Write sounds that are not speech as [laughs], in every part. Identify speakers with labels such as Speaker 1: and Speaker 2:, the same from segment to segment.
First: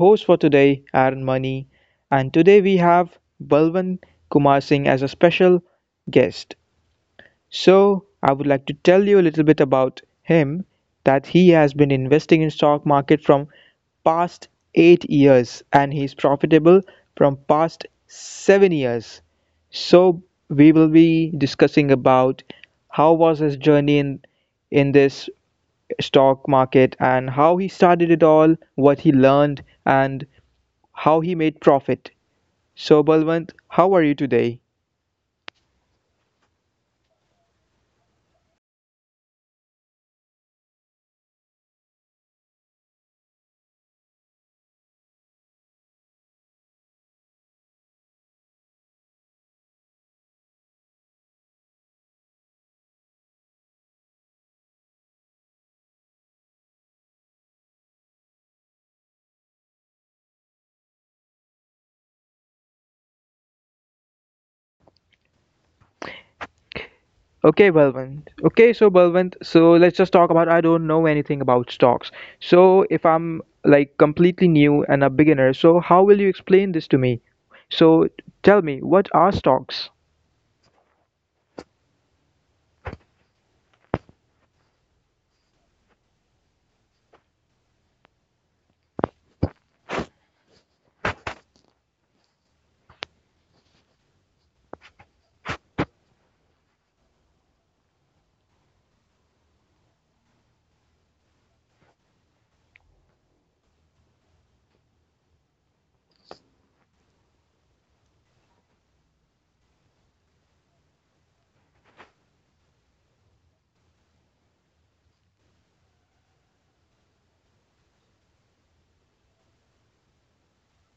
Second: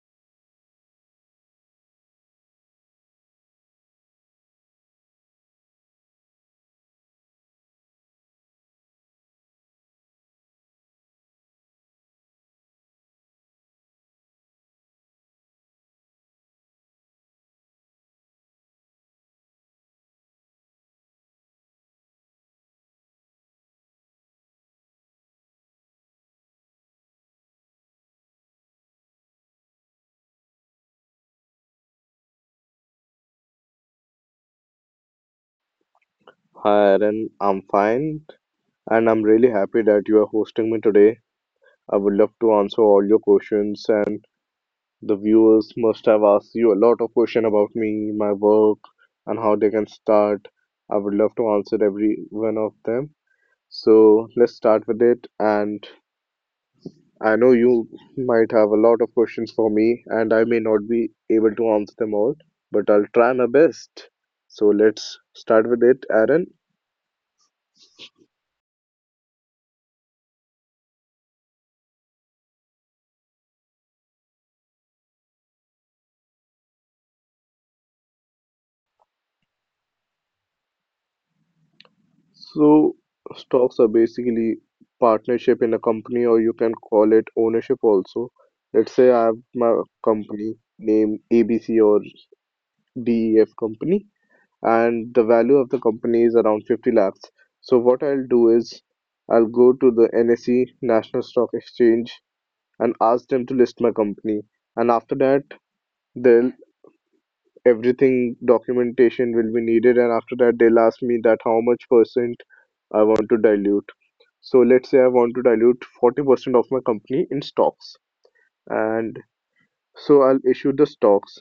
Speaker 1: host for today, Aaron Money, and today we have Balwan Kumar Singh as a special guest. So I would like to tell you a little bit about him, that he has been investing in stock market from past 8 years and he's profitable from past 7 years. So we will be discussing about how was his journey in this stock market and how he started it all, what he learned, and how he made profit. So, Balwant, how are you today?
Speaker 2: Hi, Aaron. I'm fine, and I'm really happy that you are hosting me today. I would love to answer all your questions, and the viewers must have asked you a lot of questions about me, my work, and how they can start. I would love to answer every one of them. So let's start with it. And I know you might have a lot of questions for me, and I may not be able to answer them all, but I'll try my best. So let's start with it, Aaron.
Speaker 1: Okay, Balwant. Okay, so Balwant, so let's just talk about, I don't know anything about stocks. So if I'm like completely new and a beginner, so how will you explain this to me? So tell me, what are stocks?
Speaker 2: So stocks are basically partnership in a company, or you can call it ownership also. Let's say I have my company named ABC or DEF company, and the value of the company is around 50 lakhs. So what I'll do is I'll go to the NSE, National Stock Exchange, and ask them to list my company. And after that, they'll, everything documentation will be needed, and after that they'll ask me that how much percent I want to dilute. So let's say I want to dilute 40% of my company in stocks. And so I'll issue the stocks.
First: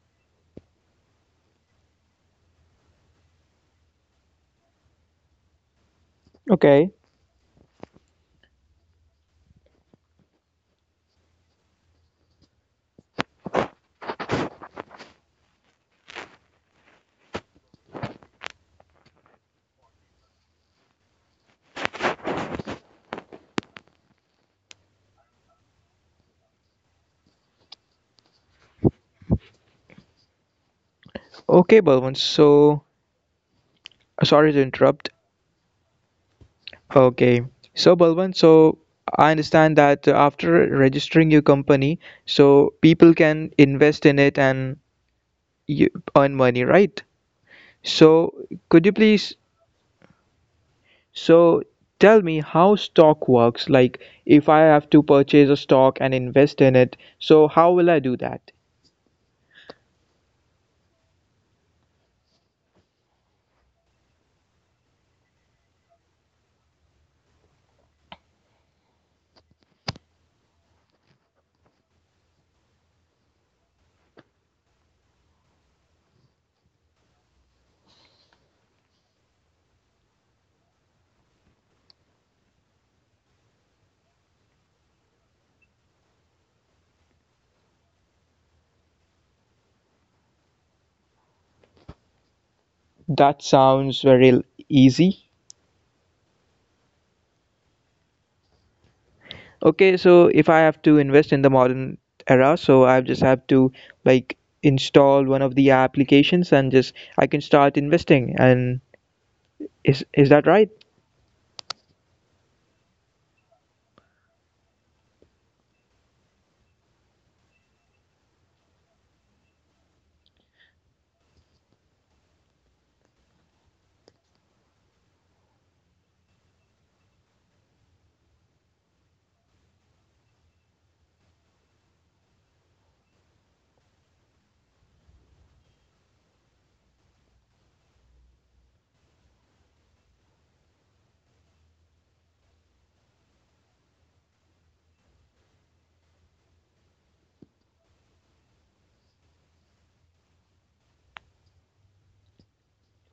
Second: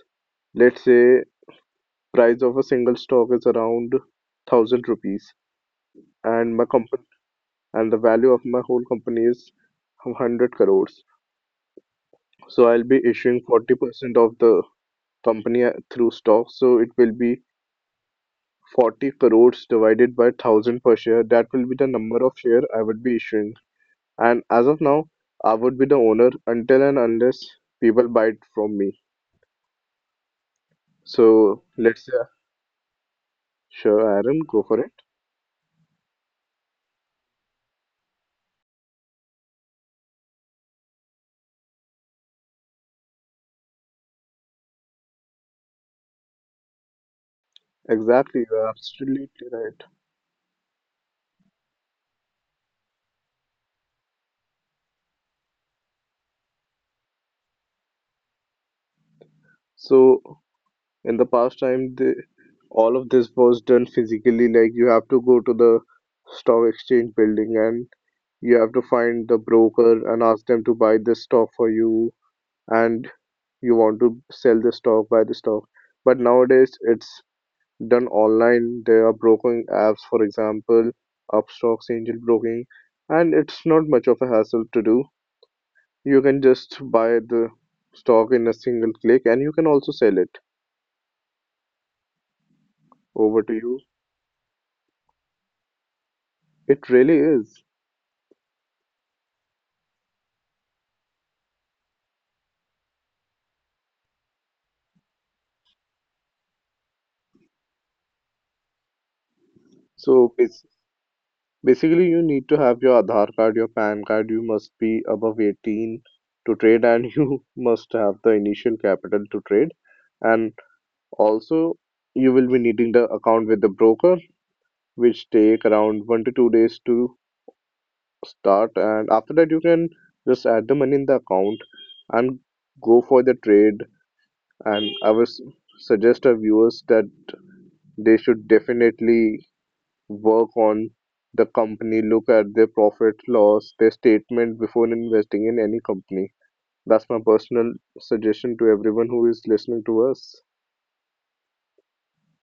Speaker 2: Let's say price of a single stock is around 1000 rupees and my
Speaker 1: Okay.
Speaker 2: company, and the value of my whole company is 100 crores. So I'll be issuing 40% of the company through stocks. So it will be 40 crores divided by 1000 per share. That will be the number of share I would be issuing. And as of now, I would be the owner until and unless people buy it from me.
Speaker 1: Okay,
Speaker 2: So
Speaker 1: Balwant.
Speaker 2: let's say,
Speaker 1: So
Speaker 2: sure,
Speaker 1: sorry to
Speaker 2: Aaron, go
Speaker 1: interrupt.
Speaker 2: for it.
Speaker 1: Okay. So Balwant, so I understand that after registering your company, so people can invest in it and you earn money, right? So
Speaker 2: Exactly,
Speaker 1: could
Speaker 2: you
Speaker 1: you
Speaker 2: are
Speaker 1: please,
Speaker 2: absolutely right.
Speaker 1: so tell me how stock works? Like if I have to purchase a stock and invest in it, so how will I do that?
Speaker 2: So in the past time, the, all of this was done physically, like you have to go to the stock exchange building and you have to find the broker and ask them to buy this stock for you, and you want to sell the stock, buy the stock. But nowadays, it's done online. There are broking apps, for example, Upstocks, Angel Broking, and it's not much of a hassle to do. You can just buy the stock in a single click and you can also sell it
Speaker 1: That
Speaker 2: over
Speaker 1: sounds
Speaker 2: to
Speaker 1: very
Speaker 2: you.
Speaker 1: l- Easy.
Speaker 2: It really is.
Speaker 1: Okay, so if I have to invest in the modern era, so I just have to like install one of the applications and just I can start investing. And is that right?
Speaker 2: So basically, you need to have your Aadhaar card, your PAN card, you must be above 18 to trade, and [laughs] you must have the initial capital to trade. And also, you will be needing the account with the broker, which take around 1 to 2 days to start. And after that, you can just add the money in the account and go for the trade. And I would suggest our viewers that they should definitely work on the company, look at their profit loss, their statement before investing in any company. That's my personal suggestion to everyone who is listening to us.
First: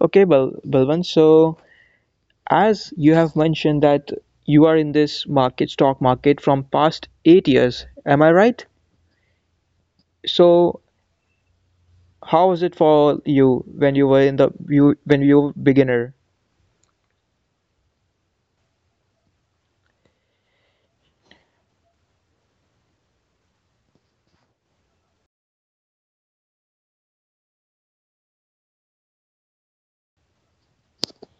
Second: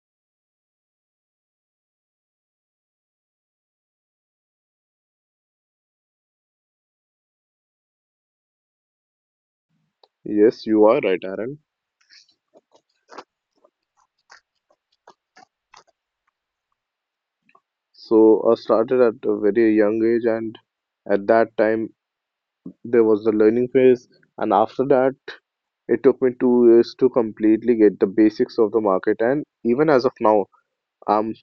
Speaker 1: Okay, Balwant. So as you have mentioned that you are in this market, stock market, from past 8 years, am I right?
Speaker 2: Yes,
Speaker 1: So
Speaker 2: you are right, Aaron.
Speaker 1: how was it for you when you were in the you when you were beginner?
Speaker 2: So I started at a very young age, and at that time there was the learning phase, and after that it took me 2 years to completely get the basics of the market. And even as of now, I'm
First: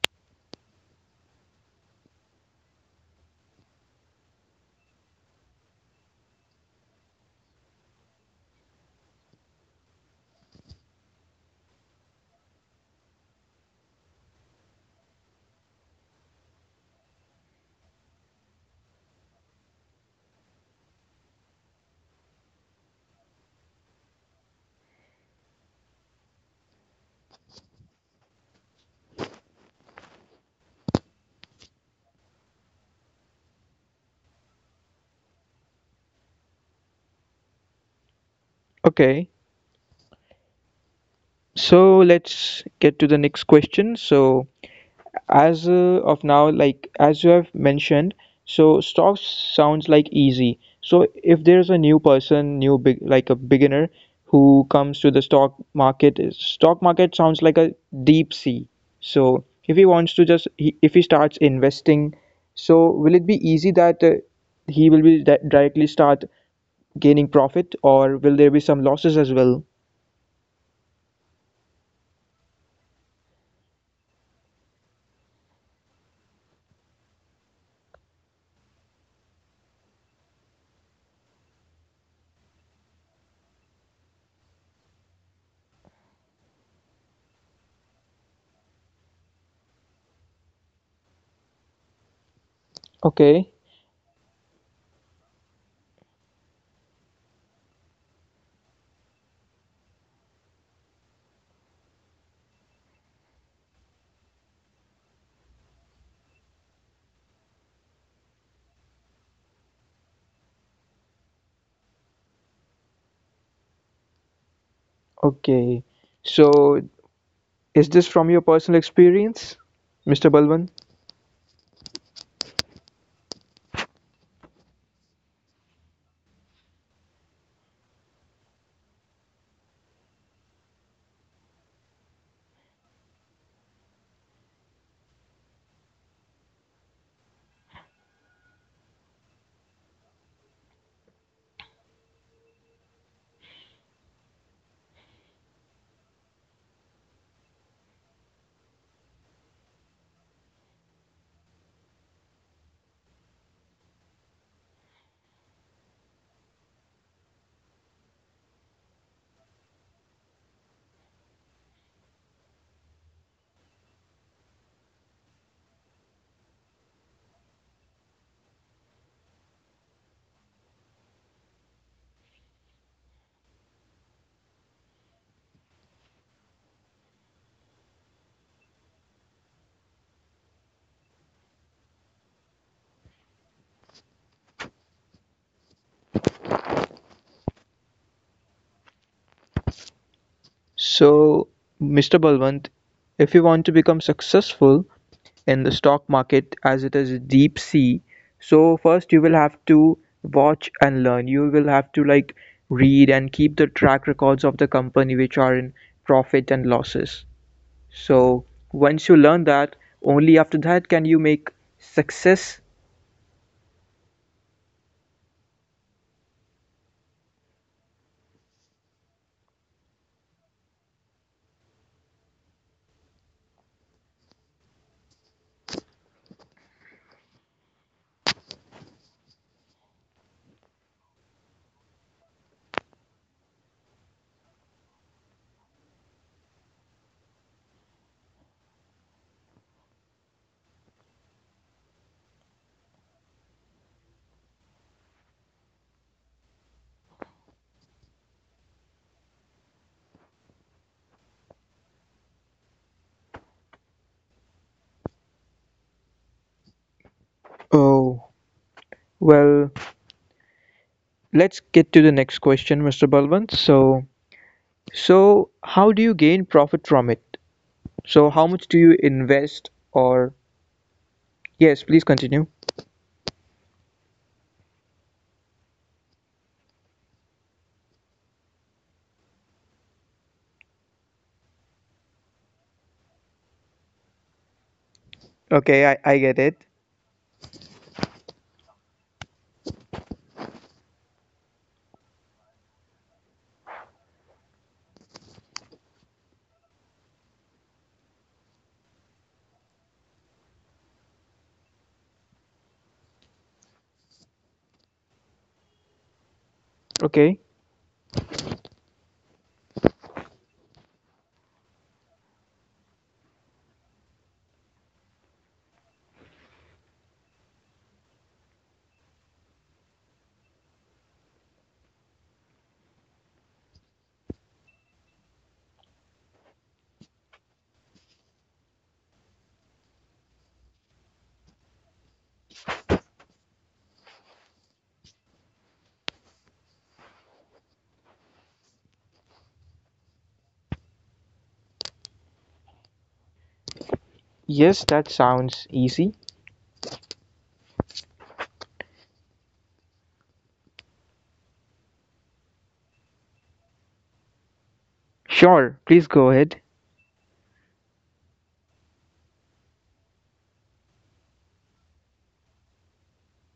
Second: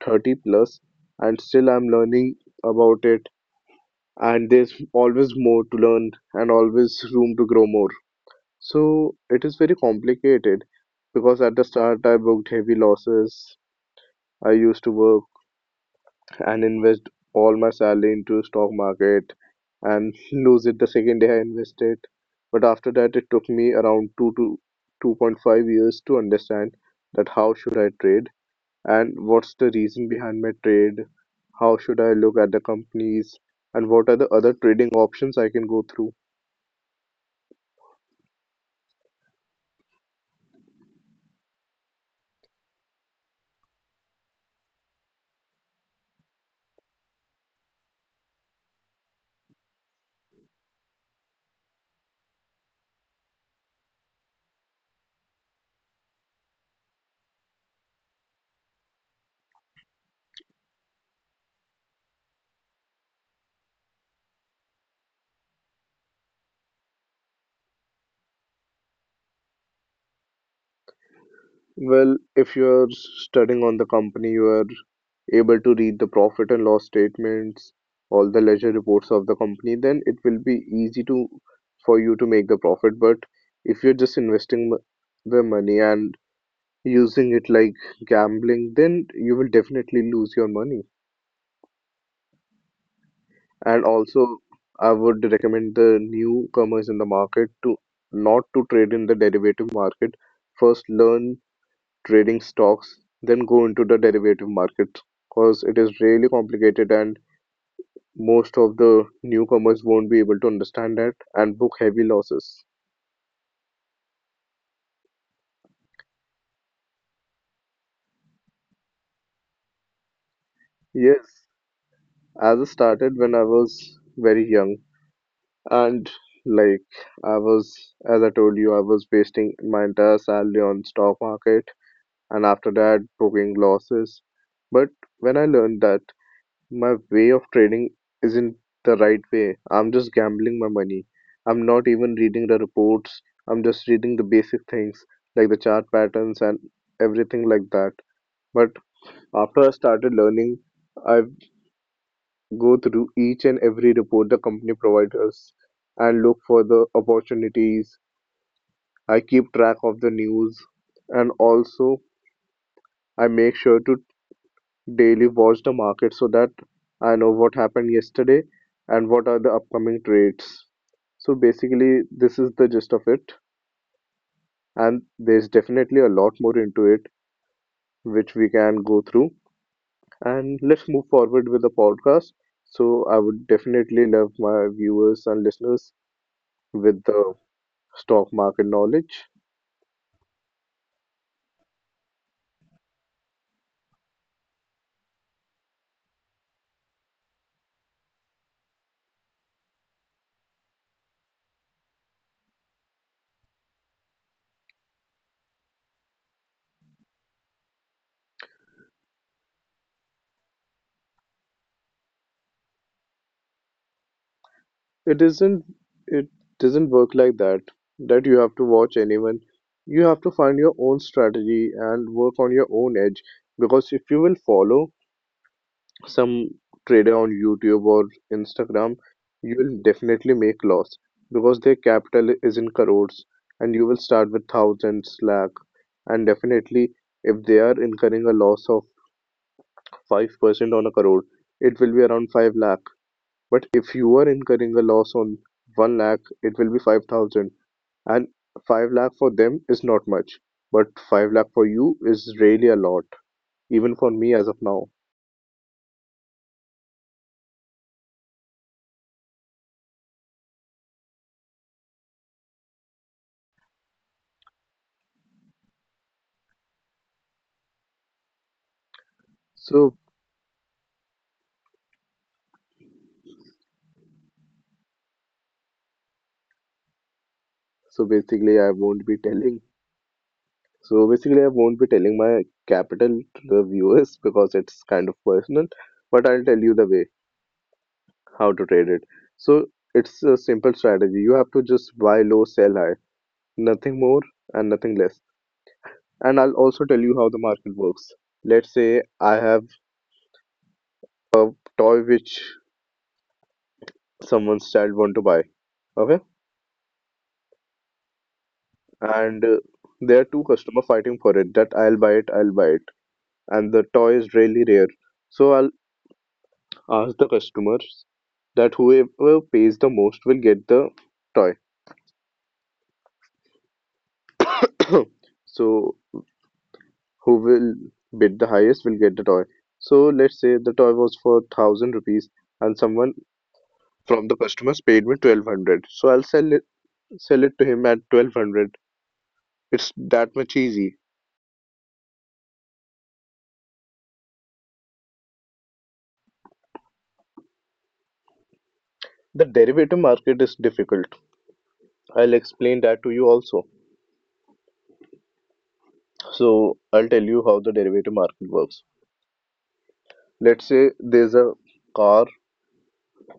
Speaker 2: 30 plus and still I'm learning about it, and there's always more to learn and always room to grow more. So it is very complicated because at the start I booked heavy losses. I used to work and invest all my salary into stock market and [laughs] lose it the second day I invested. But after that it took me around 2 to 2.5 years to understand that how should I trade and what's the reason behind my trade? How should I look at the companies? And what are the other trading options I can go through?
Speaker 1: Okay, so let's get to the next question. So, as of now, like as you have mentioned, so stocks sounds like easy. So if there's a new person, new big, like a beginner, who comes to the stock market is- stock market sounds like a deep sea. So if he wants to just he, if he starts investing, so will it be easy that he will be directly start gaining profit, or will there be some losses as well?
Speaker 2: Well, if you're studying on the company, you are able to read the profit and loss statements, all the ledger reports of the company, then it will be easy to, for you to make the profit. But if you're just investing the money and using it like gambling, then you will definitely lose your money.
Speaker 1: Okay.
Speaker 2: And also, I would recommend the newcomers in the market to not to trade in the derivative market. First, learn trading stocks, then go into the derivative market because it is really complicated and most of the newcomers won't be able to understand that and book heavy losses.
Speaker 1: Okay, so is this from your personal experience, Mr. Balwan?
Speaker 2: Yes, as I started when I was very young, and like I was, as I told you, I was wasting my entire salary on stock market and after that booking losses. But when I learned that my way of trading isn't the right way, I'm just gambling my money. I'm not even reading the reports, I'm just reading the basic things like the chart patterns and everything like that. But after I started learning, I go through each and every report the company provides us and look for the opportunities. I keep track of the news and also I make sure to daily watch the market so that I know what happened yesterday and what are the upcoming trades. So basically, this is the gist of it, and there's definitely a lot more into it which we can go through. And let's move forward with the podcast. So I would definitely love my viewers and listeners with the stock market knowledge.
Speaker 1: So, Mr. Balwant, if you want to become successful in the stock market, as it is deep sea, so first you will have to watch and learn. You will have to like read and keep the track records of the company which are in profit and losses. So once you learn that, only after that can you make success.
Speaker 2: It isn't it doesn't work like that, that you have to watch anyone. You have to find your own strategy and work on your own edge because if you will follow some trader on YouTube or Instagram, you will definitely make loss because their capital is in crores and you will start with thousands lakh, and definitely if they are incurring a loss of 5% on a crore, it will be around 5 lakh, but if you're incurring a loss on one lakh, it will be 5,000. And five lakh for them is not much, but five lakh for you is really a lot, even for me as of now.
Speaker 1: Oh, well, let's get to the next question, Mr. Balwant. So, so how do you gain profit from it? So how much do you invest?
Speaker 2: So
Speaker 1: Or, yes, please continue.
Speaker 2: so basically I won't be telling so basically I won't be telling my capital to the viewers because it's kind of personal,
Speaker 1: Okay, I,
Speaker 2: but
Speaker 1: I
Speaker 2: I'll tell
Speaker 1: get
Speaker 2: you
Speaker 1: it.
Speaker 2: the way how to trade it. So it's a simple strategy. You have to just buy low, sell high, nothing more and nothing less. And I'll also tell you how the market works. Let's say I have a toy which someone's child want to buy, okay?
Speaker 1: Okay.
Speaker 2: And There are two customer fighting for it that I'll buy it, and the toy is really rare. So I'll ask the customers that whoever pays the most will get the toy. [coughs] [clears throat] So who will bid the highest will get the toy. So let's say the toy was for thousand rupees and someone from the customers paid me 1200. So I'll sell it to him at 1200. It's that much easy.
Speaker 1: Yes, that sounds easy.
Speaker 2: The derivative market is difficult. I'll explain that to you also.
Speaker 1: Sure, please go ahead.
Speaker 2: So, I'll tell you how the derivative market works. Let's say there's a car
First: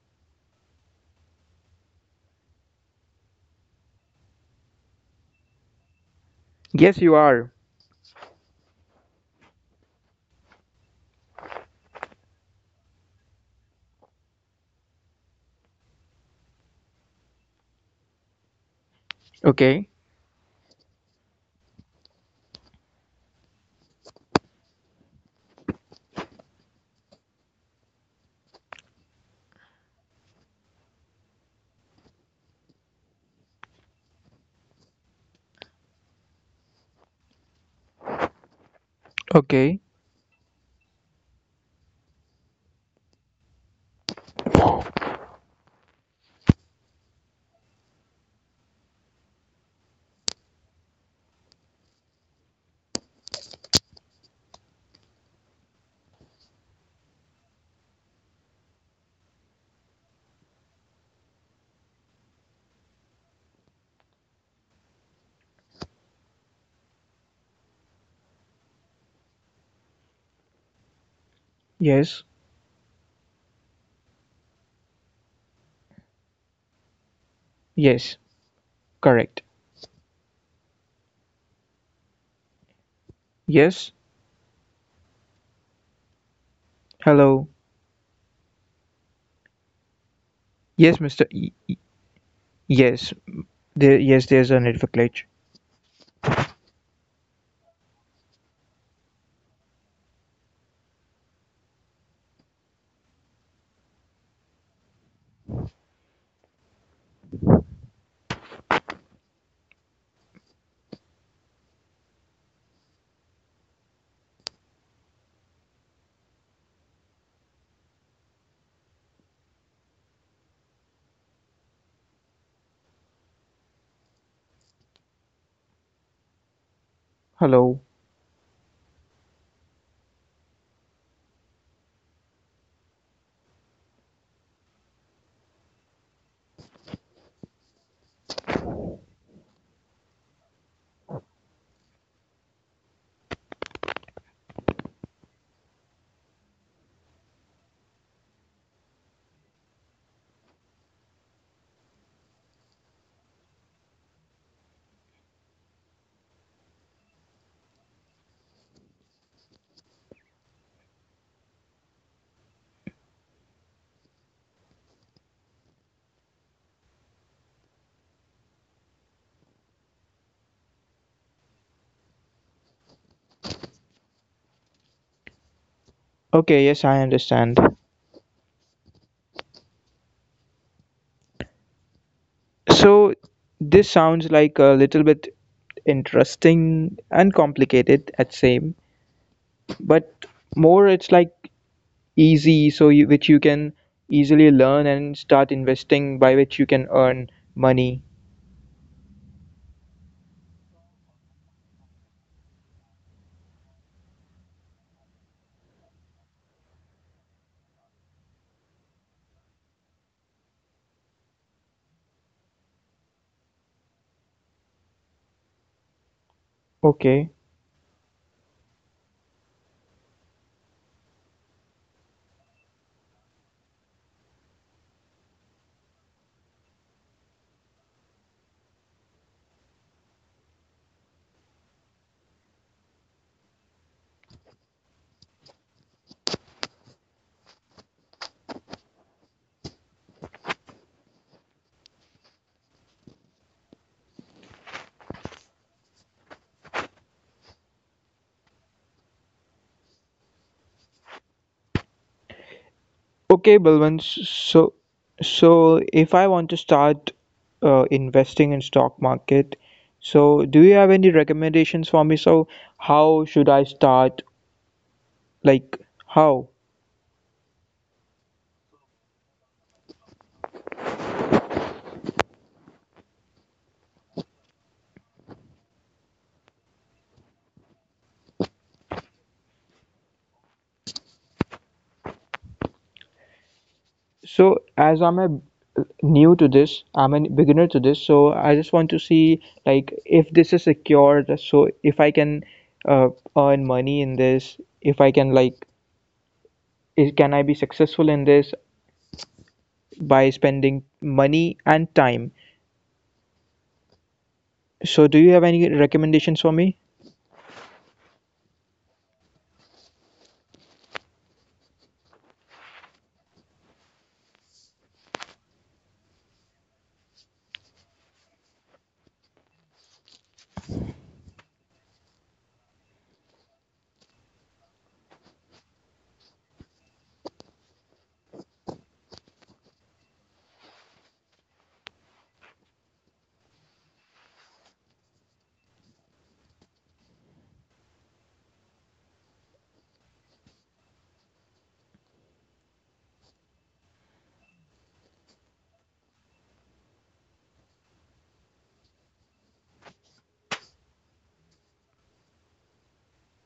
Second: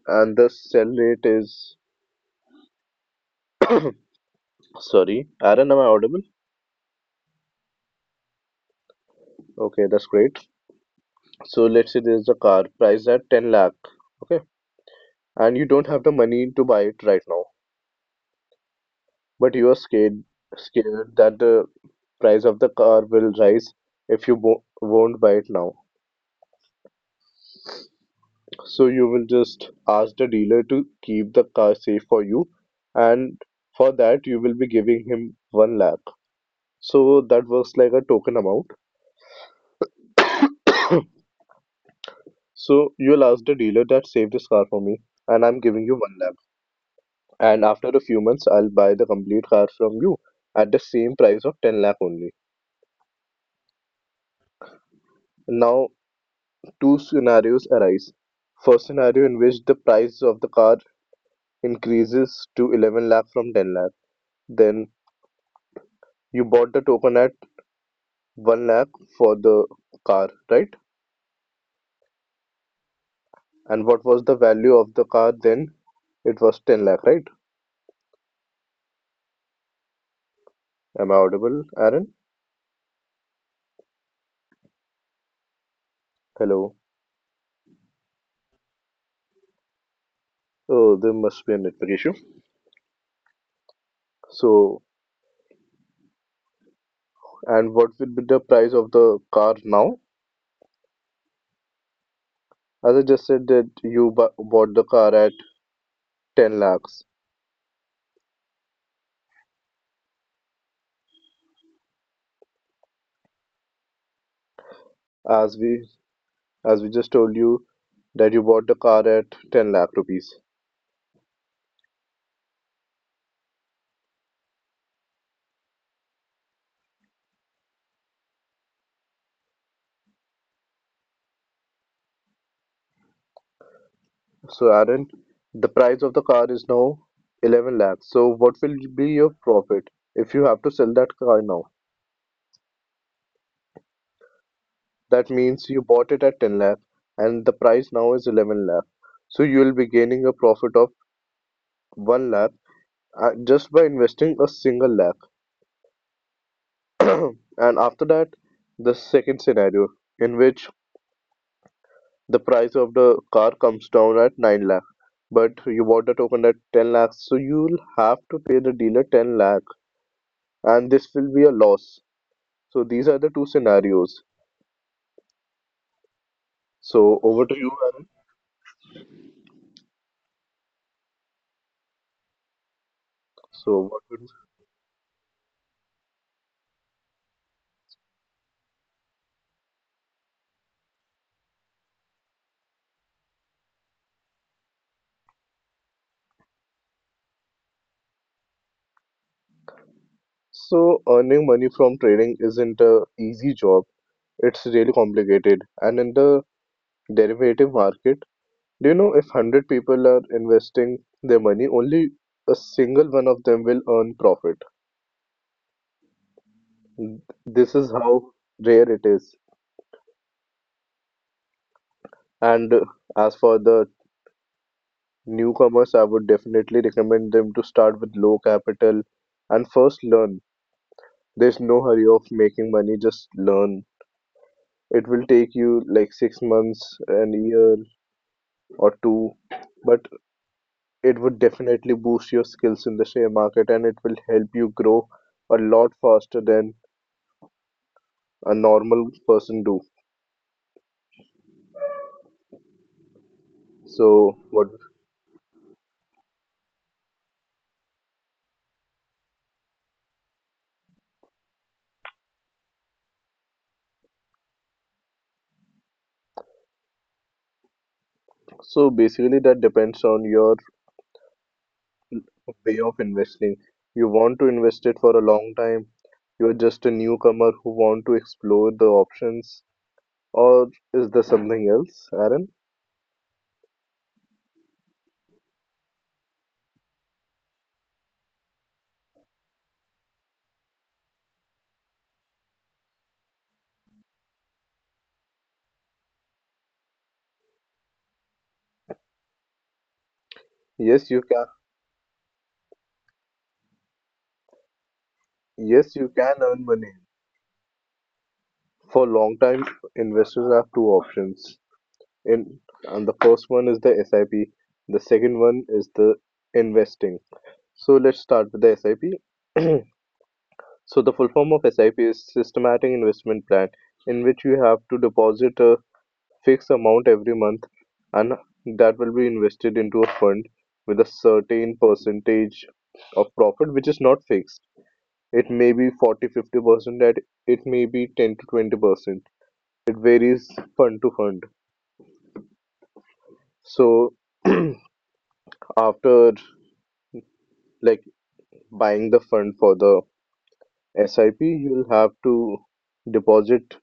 Speaker 2: and the sell rate is, sorry, Aaron, am I audible?
Speaker 1: Yes, you are.
Speaker 2: Okay, that's great. So, let's say there's a car priced at 10 lakh, okay, and you don't have the money to buy it right now, but you are
Speaker 1: Okay.
Speaker 2: scared that the price of the car will rise if you won't buy it now. So you will just ask the dealer to keep the car safe for you, and for that you will be giving him one lakh. So that works like a token amount.
Speaker 1: Okay.
Speaker 2: So you'll ask the dealer that save this car for me, and I'm giving you one lakh. And after a few months, I'll buy the complete car from you at the same price of 10 lakh only. Now, two scenarios arise. First scenario in which the price of the car increases to 11 lakh from 10 lakh. Then you bought the token at one lakh for the car, right?
Speaker 1: Yes.
Speaker 2: And what was the value of the car then? It was 10 lakh, right?
Speaker 1: Yes. Correct.
Speaker 2: Am I audible, Aaron?
Speaker 1: Yes. Hello.
Speaker 2: Hello.
Speaker 1: Yes, Mr.
Speaker 2: Oh, there must be a network issue.
Speaker 1: Yes. There, yes, there's a network glitch.
Speaker 2: So, and what will be the price of the car now? As I just said that you bu bought the car at 10 lakhs. As we as we just told you that you bought the car at 10 lakh rupees.
Speaker 1: Hello.
Speaker 2: So, Aaron, the price of the car is now 11 lakhs. So, what will be your profit if you have to sell that car now? That means you bought it at 10 lakh and the price now is 11 lakh. So you will be gaining a profit of 1 lakh just by investing a single lakh. [clears throat] And after that, the second scenario in which the price of the car comes down at 9 lakh, but you bought the token at 10 lakhs, so you'll have to pay the dealer 10 lakh, and this will be a loss. So these are the two scenarios.
Speaker 1: Okay. Yes,
Speaker 2: So
Speaker 1: I
Speaker 2: over to you,
Speaker 1: understand.
Speaker 2: Aaron.
Speaker 1: So
Speaker 2: So what?
Speaker 1: this
Speaker 2: Would
Speaker 1: sounds like a little bit interesting and complicated at same, but more it's like easy, so you, which you can easily learn and start investing, by which you can earn money.
Speaker 2: So earning money from trading isn't a easy job. It's really complicated. And in the derivative market, do you know if 100 people are investing their money, only a single one of them will earn profit.
Speaker 1: Okay.
Speaker 2: This is how rare it is. And as for the newcomers, I would definitely recommend them to start with low capital and first learn. There's no hurry of making money, just learn. It will take you like 6 months, an year, or two, but it would definitely boost your skills in the share market and it will help you grow a lot faster than a normal person do.
Speaker 1: Okay,
Speaker 2: So
Speaker 1: Balwant,
Speaker 2: what
Speaker 1: so, so if I want to start investing in stock market, so do you have any recommendations for me? So how should I start, like how?
Speaker 2: so basically that depends on your way of investing. You want to invest it for a long time, you're just a newcomer who want to explore the options, or is there something else, Aaron?
Speaker 1: So as I'm a new to this, I'm a beginner to this, so I just want to see like if this is secure, just so if I can uh, earn money in this, if I can like is, can I be successful in this by
Speaker 2: Yes, you
Speaker 1: spending
Speaker 2: can.
Speaker 1: money and time? So do you have
Speaker 2: Yes,
Speaker 1: any
Speaker 2: you can earn
Speaker 1: recommendations for
Speaker 2: money.
Speaker 1: me?
Speaker 2: For long time, investors have two options. In and the first one is the SIP. The second one is the investing. So let's start with the SIP. [clears throat] So the full form of SIP is systematic investment plan in which you have to deposit a fixed amount every month and that will be invested into a fund with a certain percentage of profit which is not fixed. It may be 40-50% that it may be 10 to 20%. It varies fund to fund. So [clears throat] after like buying the fund for the SIP, you'll have to deposit.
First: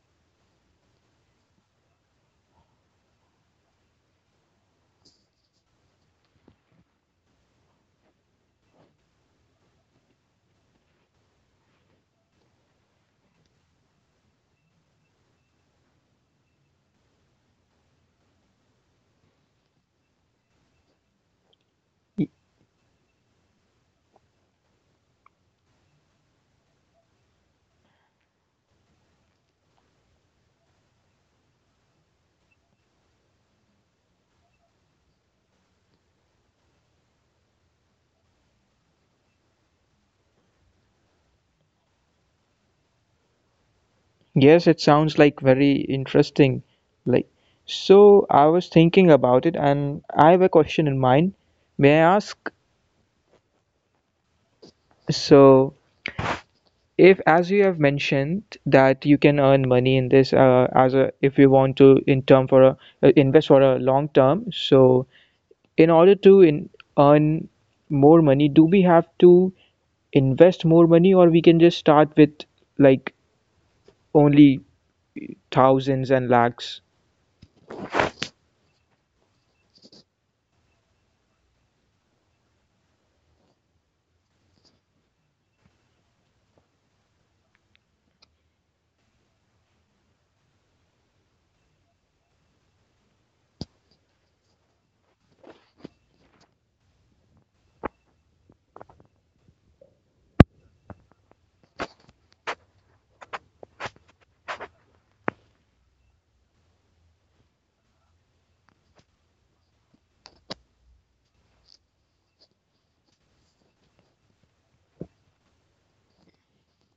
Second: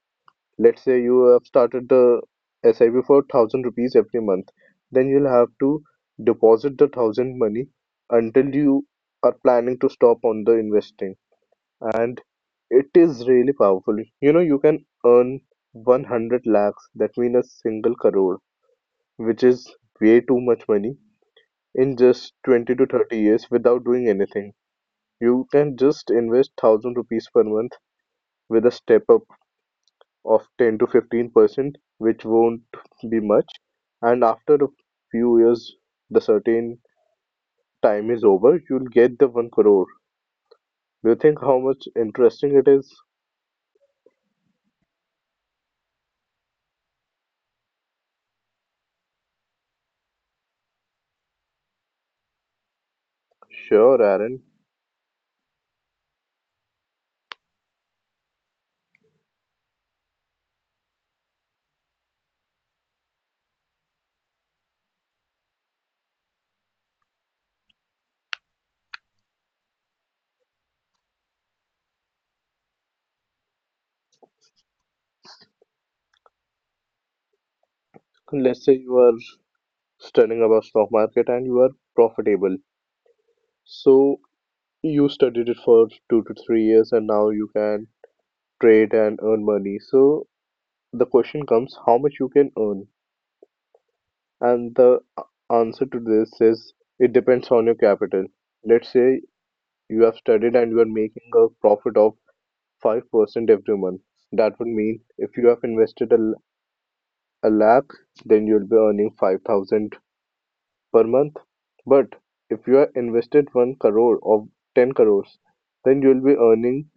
Speaker 2: Let's say you have started the SIP for 1,000 rupees every month, then you'll have to deposit the 1,000 money until you are planning to stop on the investing. And it is really powerful. You know, you can earn 100 lakhs, that means a single crore, which is way too much money in
Speaker 1: Y-
Speaker 2: just 20 to 30 years without doing anything. You can just invest 1,000 rupees per month with a step-up of 10 to 15%, which won't be much, and after a few years, the certain time is over, you'll get the 1 crore. Do you think how much interesting it is?
Speaker 1: Yes, it sounds like very interesting. Like, so I was thinking about it and I have a question in mind. May I ask?
Speaker 2: Sure, Aaron.
Speaker 1: So if, as you have mentioned, that you can earn money in this as a, if you want to in term for a invest for a long term. So in order to in, earn more money, do we have to invest more money, or we can just start with like only thousands and lakhs?
Speaker 2: Let's say you are studying about stock market and you are profitable. So you studied it for 2 to 3 years and now you can trade and earn money. So the question comes how much you can earn. And the answer to this is it depends on your capital. Let's say you have studied and you are making a profit of 5% every month. That would mean if you have invested a lakh, then you'll be earning 5,000 per month. But if you have invested 1 crore or 10 crores, then you'll be earning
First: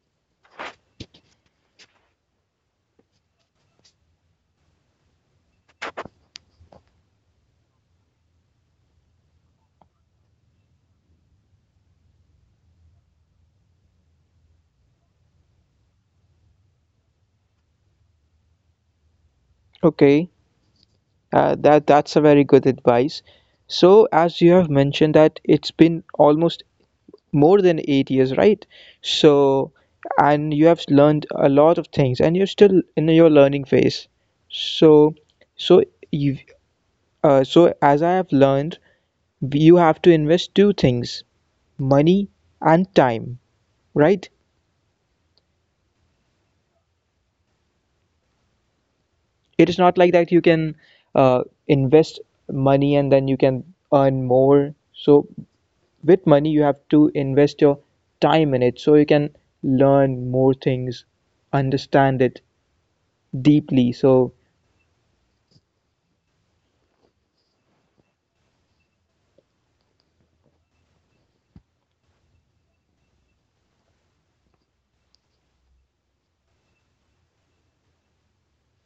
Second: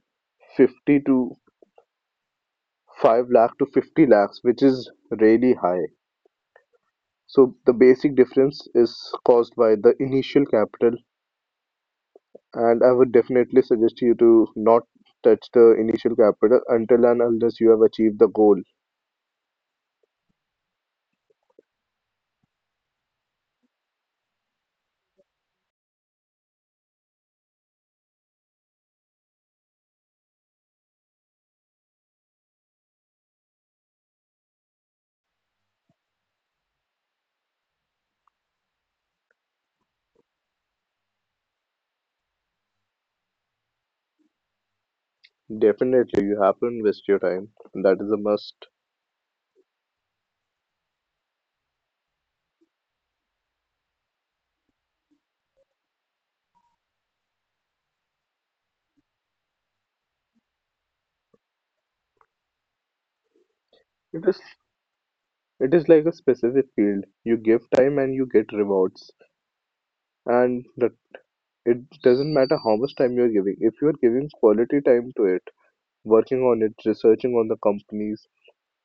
Speaker 2: 50 to 5 lakh to 50 lakhs, which is really high. So the basic difference is caused by the initial capital. And I would definitely suggest you to not touch the initial capital until and unless you have achieved the goal.
Speaker 1: Okay, that's a very good advice. So, as you have mentioned that it's been almost more than 8 years, right? So, and you have learned a lot of things and you're still in your learning phase. So, so you, so as I have learned, you have to invest two things: money and time, right?
Speaker 2: Definitely, you have to invest your time. That is a must.
Speaker 1: It is not like that you can uh, invest money and then you can earn more. So with money you have to invest your time in it, so you can learn more things, understand it deeply.
Speaker 2: It
Speaker 1: So,
Speaker 2: is it is like a specific field. You give time and you get rewards. And that it doesn't matter how much time you're giving. If you're giving quality time to it, working on it, researching on the companies,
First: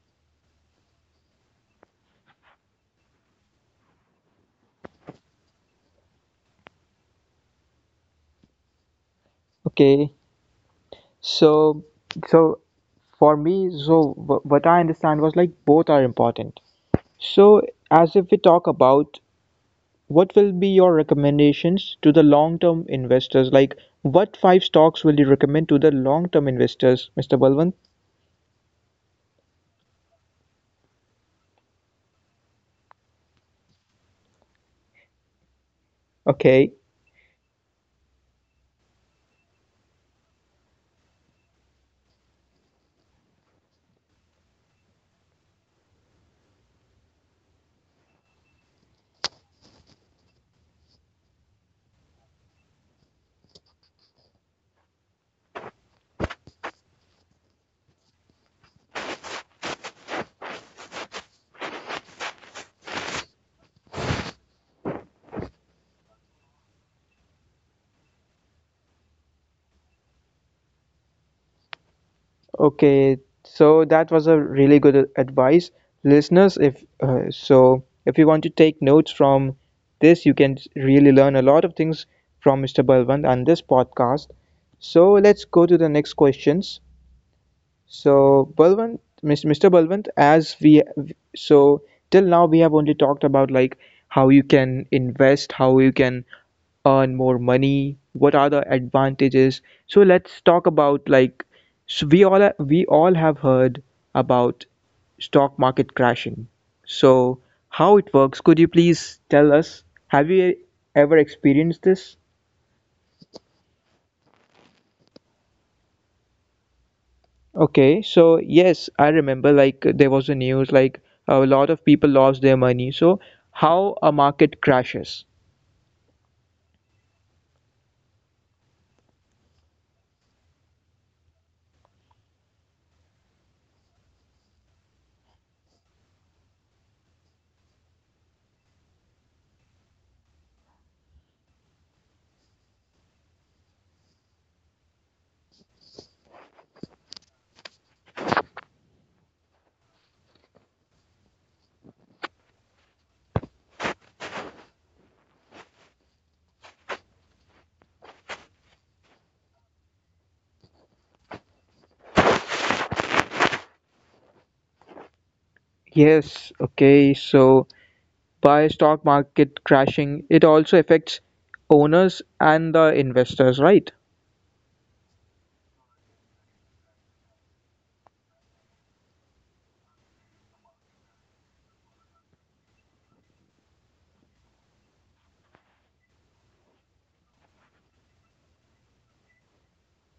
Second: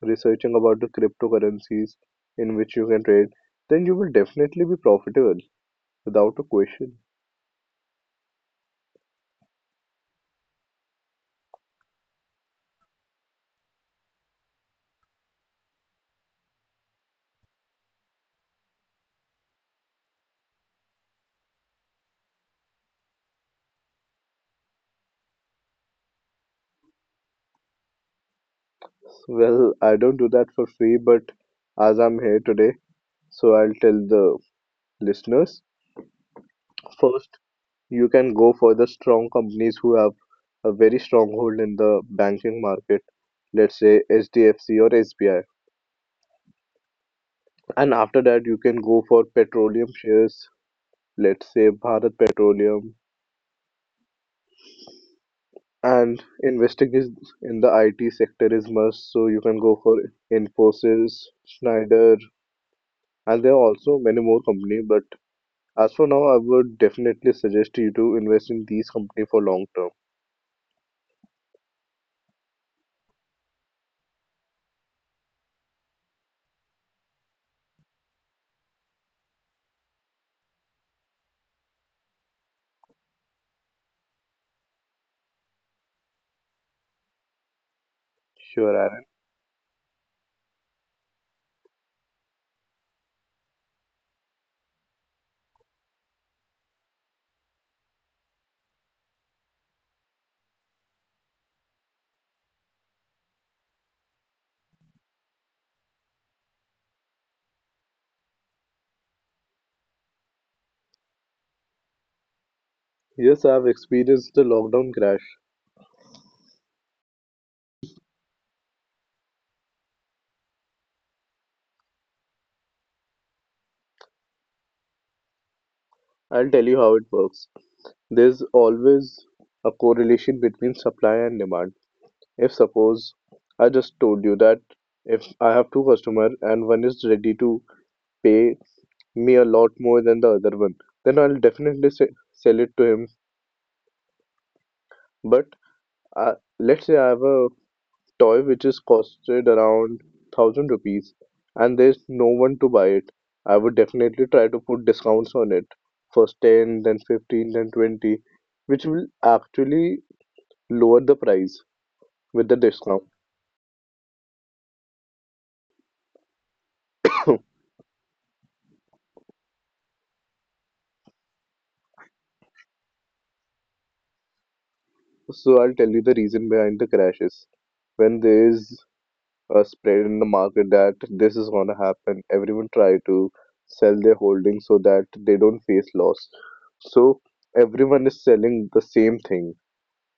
Speaker 2: researching about the cryptocurrencies in which you can trade, then you will definitely be profitable without a question.
Speaker 1: okay, so, so for me, so what I understand was like both are important. So, as if we talk about, what will be your recommendations to the long-term investors? Like what five stocks will you recommend to the long-term investors, Mr. Balwant?
Speaker 2: Well, I don't do that for free, but as I'm here today, so I'll tell the listeners.
Speaker 1: Okay.
Speaker 2: First, you can go for the strong companies who have a very strong hold in the banking market, let's say HDFC or SBI. And after that, you can go for petroleum shares, let's say Bharat Petroleum. And investing is in the IT sector is must, so you can go for Infosys, Schneider, and there are also many more companies, but as for now, I would definitely suggest you to invest in these company for long term.
Speaker 1: Okay, so that was a really good advice, listeners. If so, if you want to take notes from this, you can really learn a lot of things from Mr. Balwant and this podcast. So let's go to the next questions. So
Speaker 2: Sure,
Speaker 1: Balwant,
Speaker 2: Aaron.
Speaker 1: Mr. Balwant, as we, so till now we have only talked about like how you can invest, how you can earn more money, what are the advantages. So let's talk about like, so we all have heard about stock market crashing. So how it works, could you please tell us? Have you ever experienced this?
Speaker 2: Yes, I've experienced the lockdown crash.
Speaker 1: Okay, so yes, I remember like there was a news like a lot of people lost their money. So how a market crashes.
Speaker 2: I'll tell you how it works. There's always a correlation between supply and demand. If suppose I just told you that if I have two customers and one is ready to pay me a lot more than the other one, then I'll definitely sell it to him. But uh, let's say I have a toy which is costed around 1,000 rupees and there's no one to buy it, I would definitely try to put discounts on it. First 10, then 15, then 20, which will actually lower the price with the discount.
Speaker 1: Yes, okay,
Speaker 2: [coughs]
Speaker 1: so by stock market crashing, it also affects owners and the investors, right?
Speaker 2: So I'll tell you the reason behind the crashes. When there is a spread in the market that this is gonna happen, everyone try to sell their holdings so that they don't face loss. So everyone is selling the same thing.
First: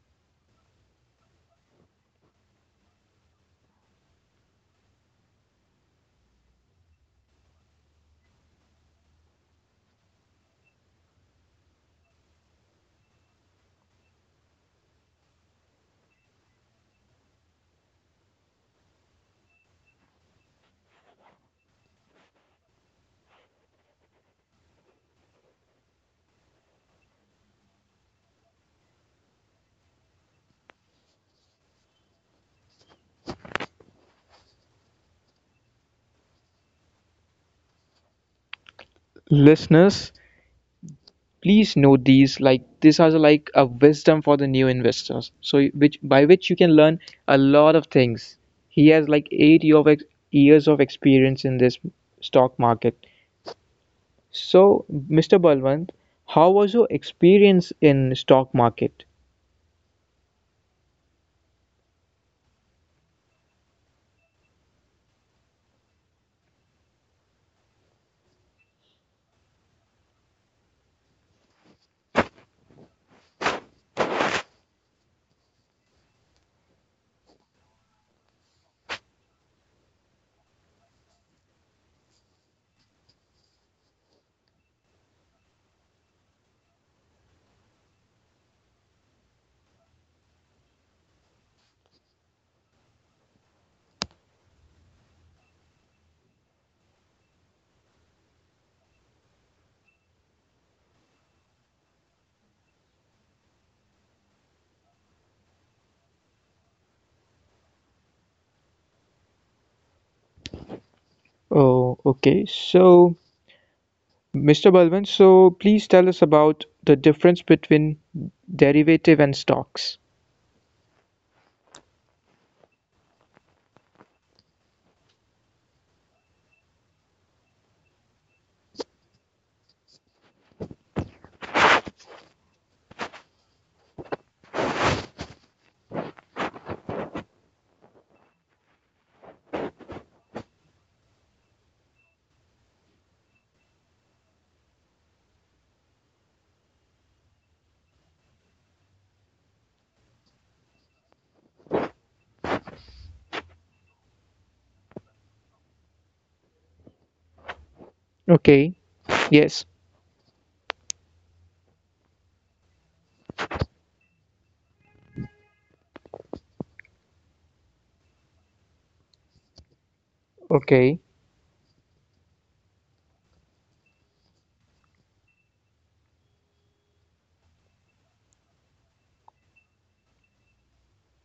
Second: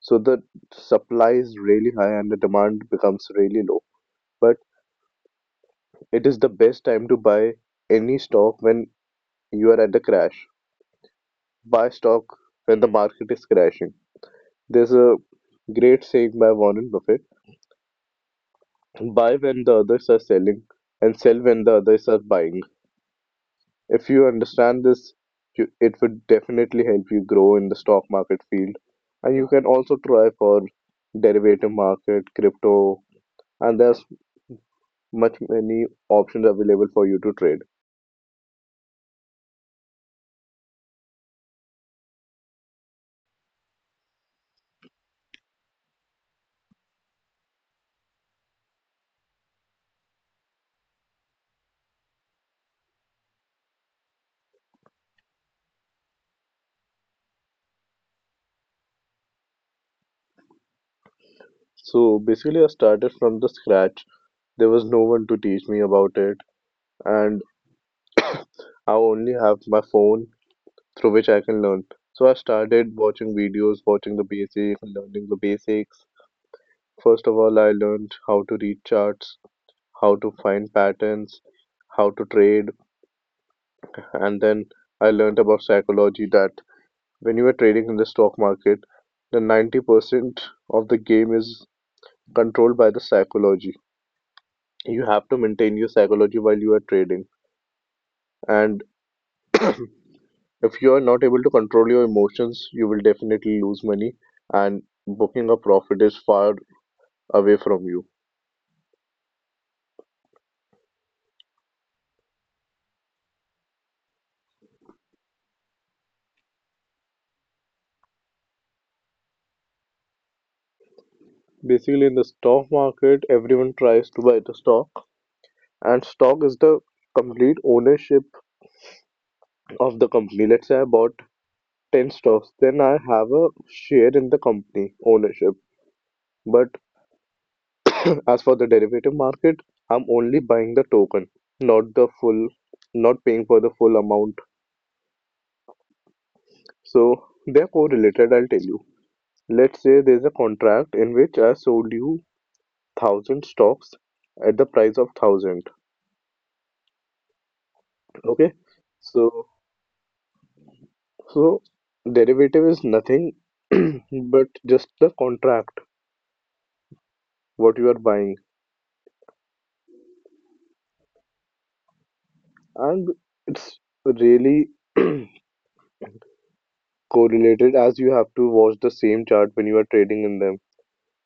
Speaker 2: So the supply is really high and the demand becomes really low. But it is the best time to buy any stock when you are at the crash. Buy stock when the market is crashing. There's a great saying by Warren Buffett, buy when the others are selling and sell when the others are buying. If you understand this, it would definitely help you grow in the stock market field. And you can also try for derivative market, crypto, and there are much many options available for you to trade.
Speaker 1: Listeners, please note these, like this, are like a wisdom for the new investors, so which by which you can learn a lot of things. He has like eight year of ex- years of experience in this stock market. So, Mr. Balwant, how was your experience in stock market?
Speaker 2: So basically, I started from the scratch. There was no one to teach me about it, and I only have my phone through which I can learn. So I started watching videos, watching the basics, learning the basics. First of all, I learned how to read charts, how to find patterns, how to trade, and then I learned about psychology that when you are trading in the stock market, the 90% of the game is controlled by the psychology. You have to maintain your psychology while you are trading and [clears throat] if you are not able to control your emotions you will definitely lose money and booking a profit is far away from you.
Speaker 1: Oh, okay, so Mr. Balwant, so please tell us about the difference between derivative and stocks.
Speaker 2: Basically in the stock market everyone tries to buy the stock and stock is the complete ownership of the company. Let's say I bought 10 stocks then I have a share in the company ownership. But [clears throat] as for the derivative market I'm only buying the token, not the full, not paying for the full amount. So they're correlated, I'll tell you. Let's say there's a contract in which I sold you 1,000 stocks at the price of 1,000. Okay.
Speaker 1: Okay,
Speaker 2: So
Speaker 1: yes,
Speaker 2: so derivative is nothing [clears throat] but just the contract what you are buying.
Speaker 1: okay.
Speaker 2: And it's really [clears throat] correlated as you have to watch the same chart when you are trading in them.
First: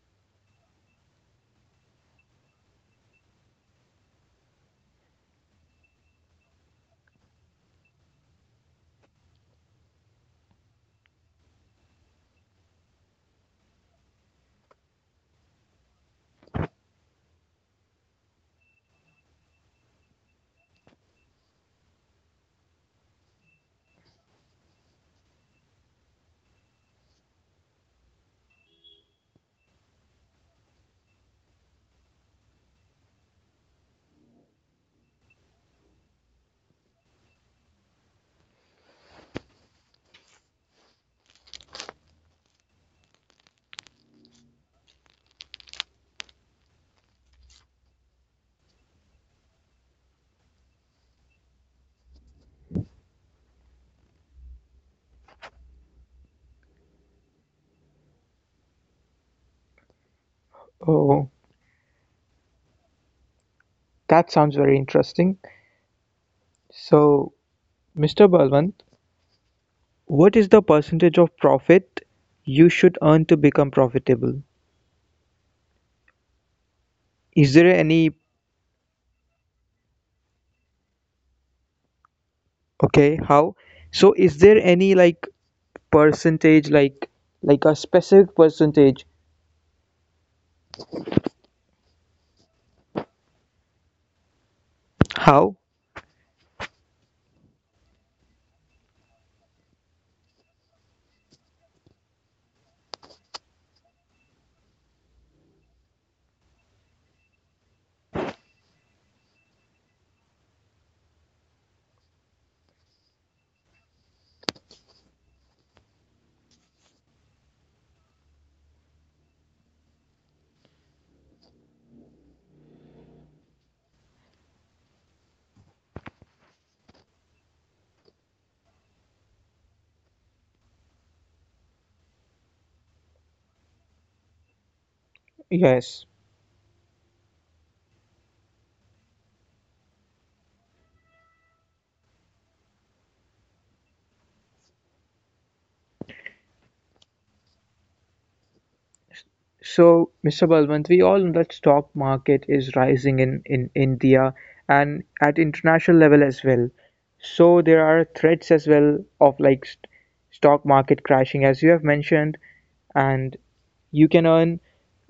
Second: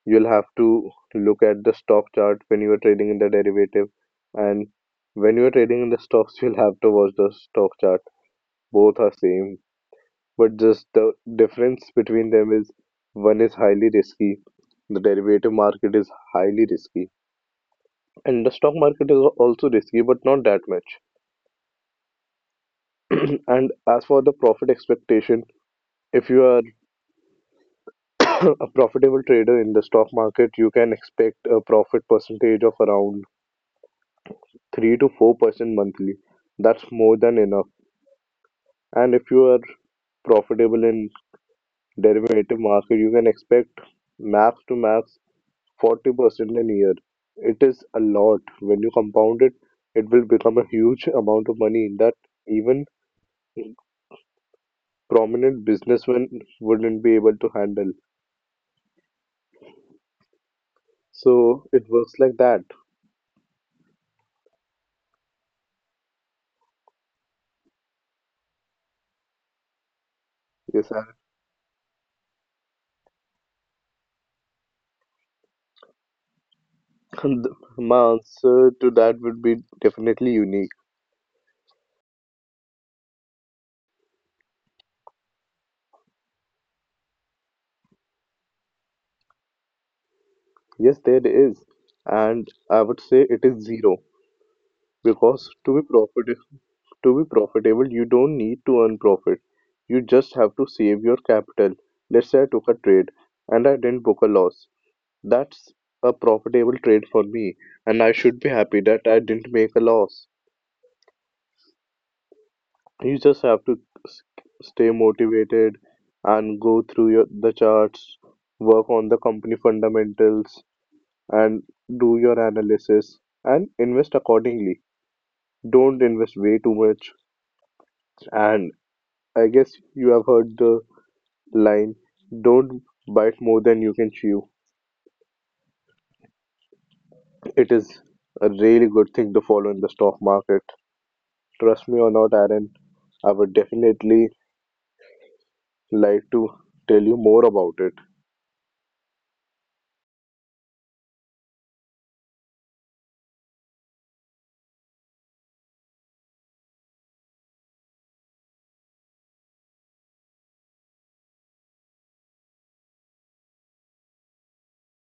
Speaker 2: You'll have to look at the stock chart when you are trading in the derivative and when you are trading in the stocks, you'll have to watch the stock chart. Both are same, but just the difference between them is one is highly risky. The derivative market is highly risky, and the stock market is also risky, but not that much. [clears throat] And as for the profit expectation, if you are [clears throat] a profitable trader in the stock market, you can expect a profit percentage of around 3 to 4% monthly. That's more than enough. And if you are profitable in derivative market, you can expect max to max 40% in a year. It is a lot. When you compound it, it will become a huge [laughs] amount of money that even prominent businessmen wouldn't be able to handle.
Speaker 1: Oh,
Speaker 2: So it works like that.
Speaker 1: that sounds very interesting. So, Mr. Balwant, what is the
Speaker 2: Yes,
Speaker 1: percentage of profit you should earn to become profitable?
Speaker 2: and
Speaker 1: Is there
Speaker 2: [laughs] my
Speaker 1: any,
Speaker 2: answer to that would be definitely unique.
Speaker 1: okay, how? So is there any like percentage, like a specific percentage?
Speaker 2: Yes, there is, and I would say it is zero because
Speaker 1: How?
Speaker 2: to be profitable, you don't need to earn profit. You just have to save your capital. Let's say I took a trade and I didn't book a loss. That's a profitable trade for me, and I should be happy that I didn't make a loss. You just have to s- stay motivated and go through the charts, work on the company fundamentals, and do your analysis and invest accordingly. Don't invest way too much. And I guess you have heard the line don't bite more than you can chew.
Speaker 1: Yes.
Speaker 2: It is a really good thing to follow in the stock market. Trust me or not, Aaron, I would definitely like to tell you more about it.
Speaker 1: So, Mr. Balwant, we all know that stock market is rising in India and at international level as well. So there are threats as well of like st stock market crashing, as you have mentioned, and you can earn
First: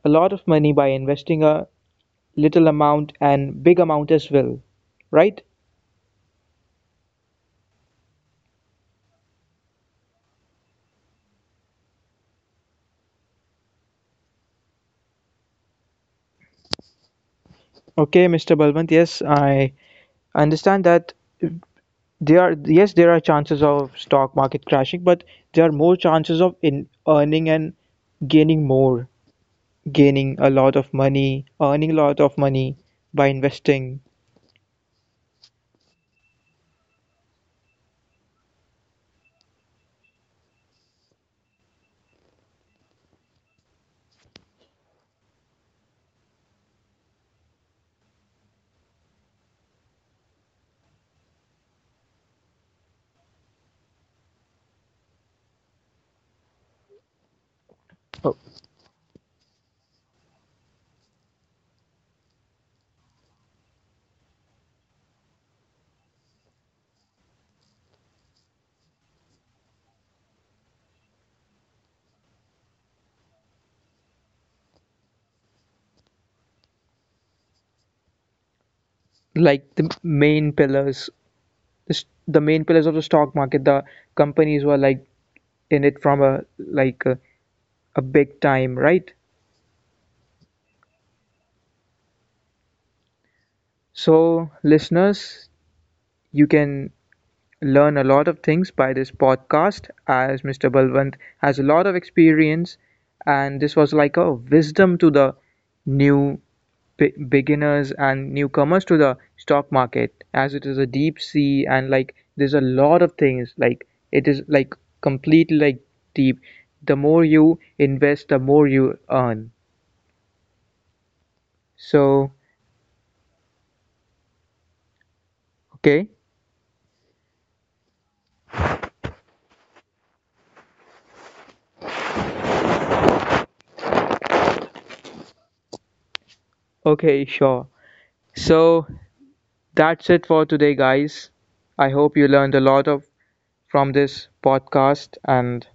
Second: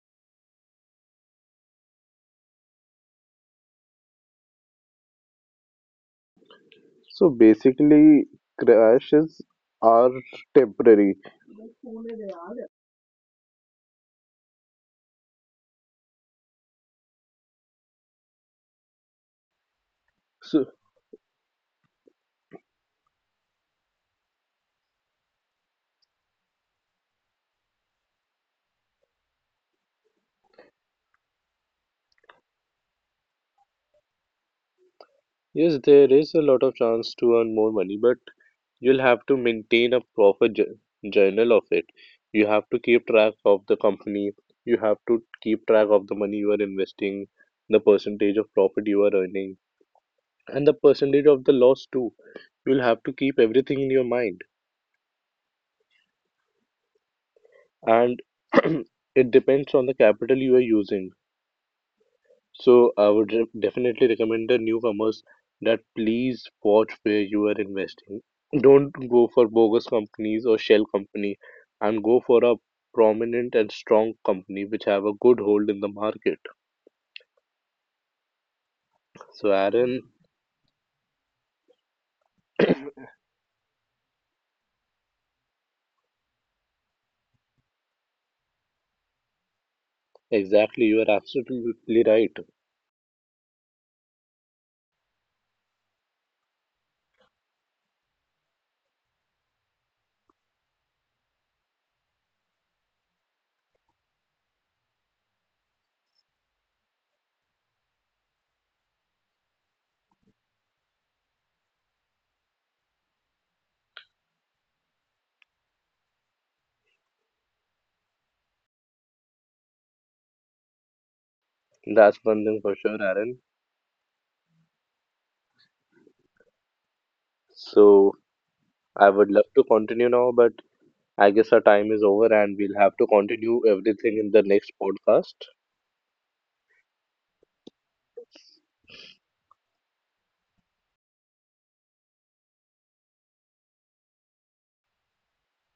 Speaker 1: a lot of money by investing a little amount and big amount as well, right?
Speaker 2: So basically, crashes are temporary.
Speaker 1: Okay, Mr. Balwant, yes, I
Speaker 2: So
Speaker 1: understand that. There are, yes, there are chances of stock market crashing, but there are more chances of in earning and gaining more, gaining a lot of money, earning a lot of money by investing.
Speaker 2: yes, there is a lot of chance to earn more money, but you'll have to maintain a proper journal of it. You have to keep track of the company. You have to keep track of the money you are investing, the percentage of profit you are earning, and the percentage of the loss too. You'll have to keep everything in your mind. And
Speaker 1: Uh,
Speaker 2: [clears throat] it depends on the capital you are using. So I would definitely recommend the newcomers that please watch where you are investing. Don't go for bogus companies or shell company and go for a prominent and strong company which have a good hold in the market. So
Speaker 1: Like the
Speaker 2: Aaron,
Speaker 1: main pillars, the the main pillars of the
Speaker 2: [clears throat]
Speaker 1: stock market, the companies who are like in it from a like a big time, right?
Speaker 2: exactly, you are absolutely right.
Speaker 1: So listeners, you can learn a lot of things by this podcast, as Mr. Balwant has a lot of experience and this was like a wisdom to the new beginners and newcomers to the stock market, as it is a deep sea and like there's a lot of things, like it is like completely like deep, the more you invest the more you earn.
Speaker 2: That's
Speaker 1: So
Speaker 2: one thing for sure, Aaron.
Speaker 1: okay.
Speaker 2: So I would love to continue now, but I guess our time is over and we'll have to continue everything in the next podcast.
Speaker 1: Okay, sure, so that's it for today, guys. I hope you learned a lot of from this podcast, and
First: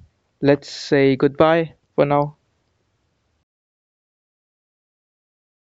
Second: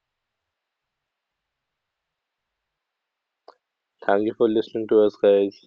Speaker 1: let's say goodbye for now.
Speaker 2: Thank you for listening to us, guys.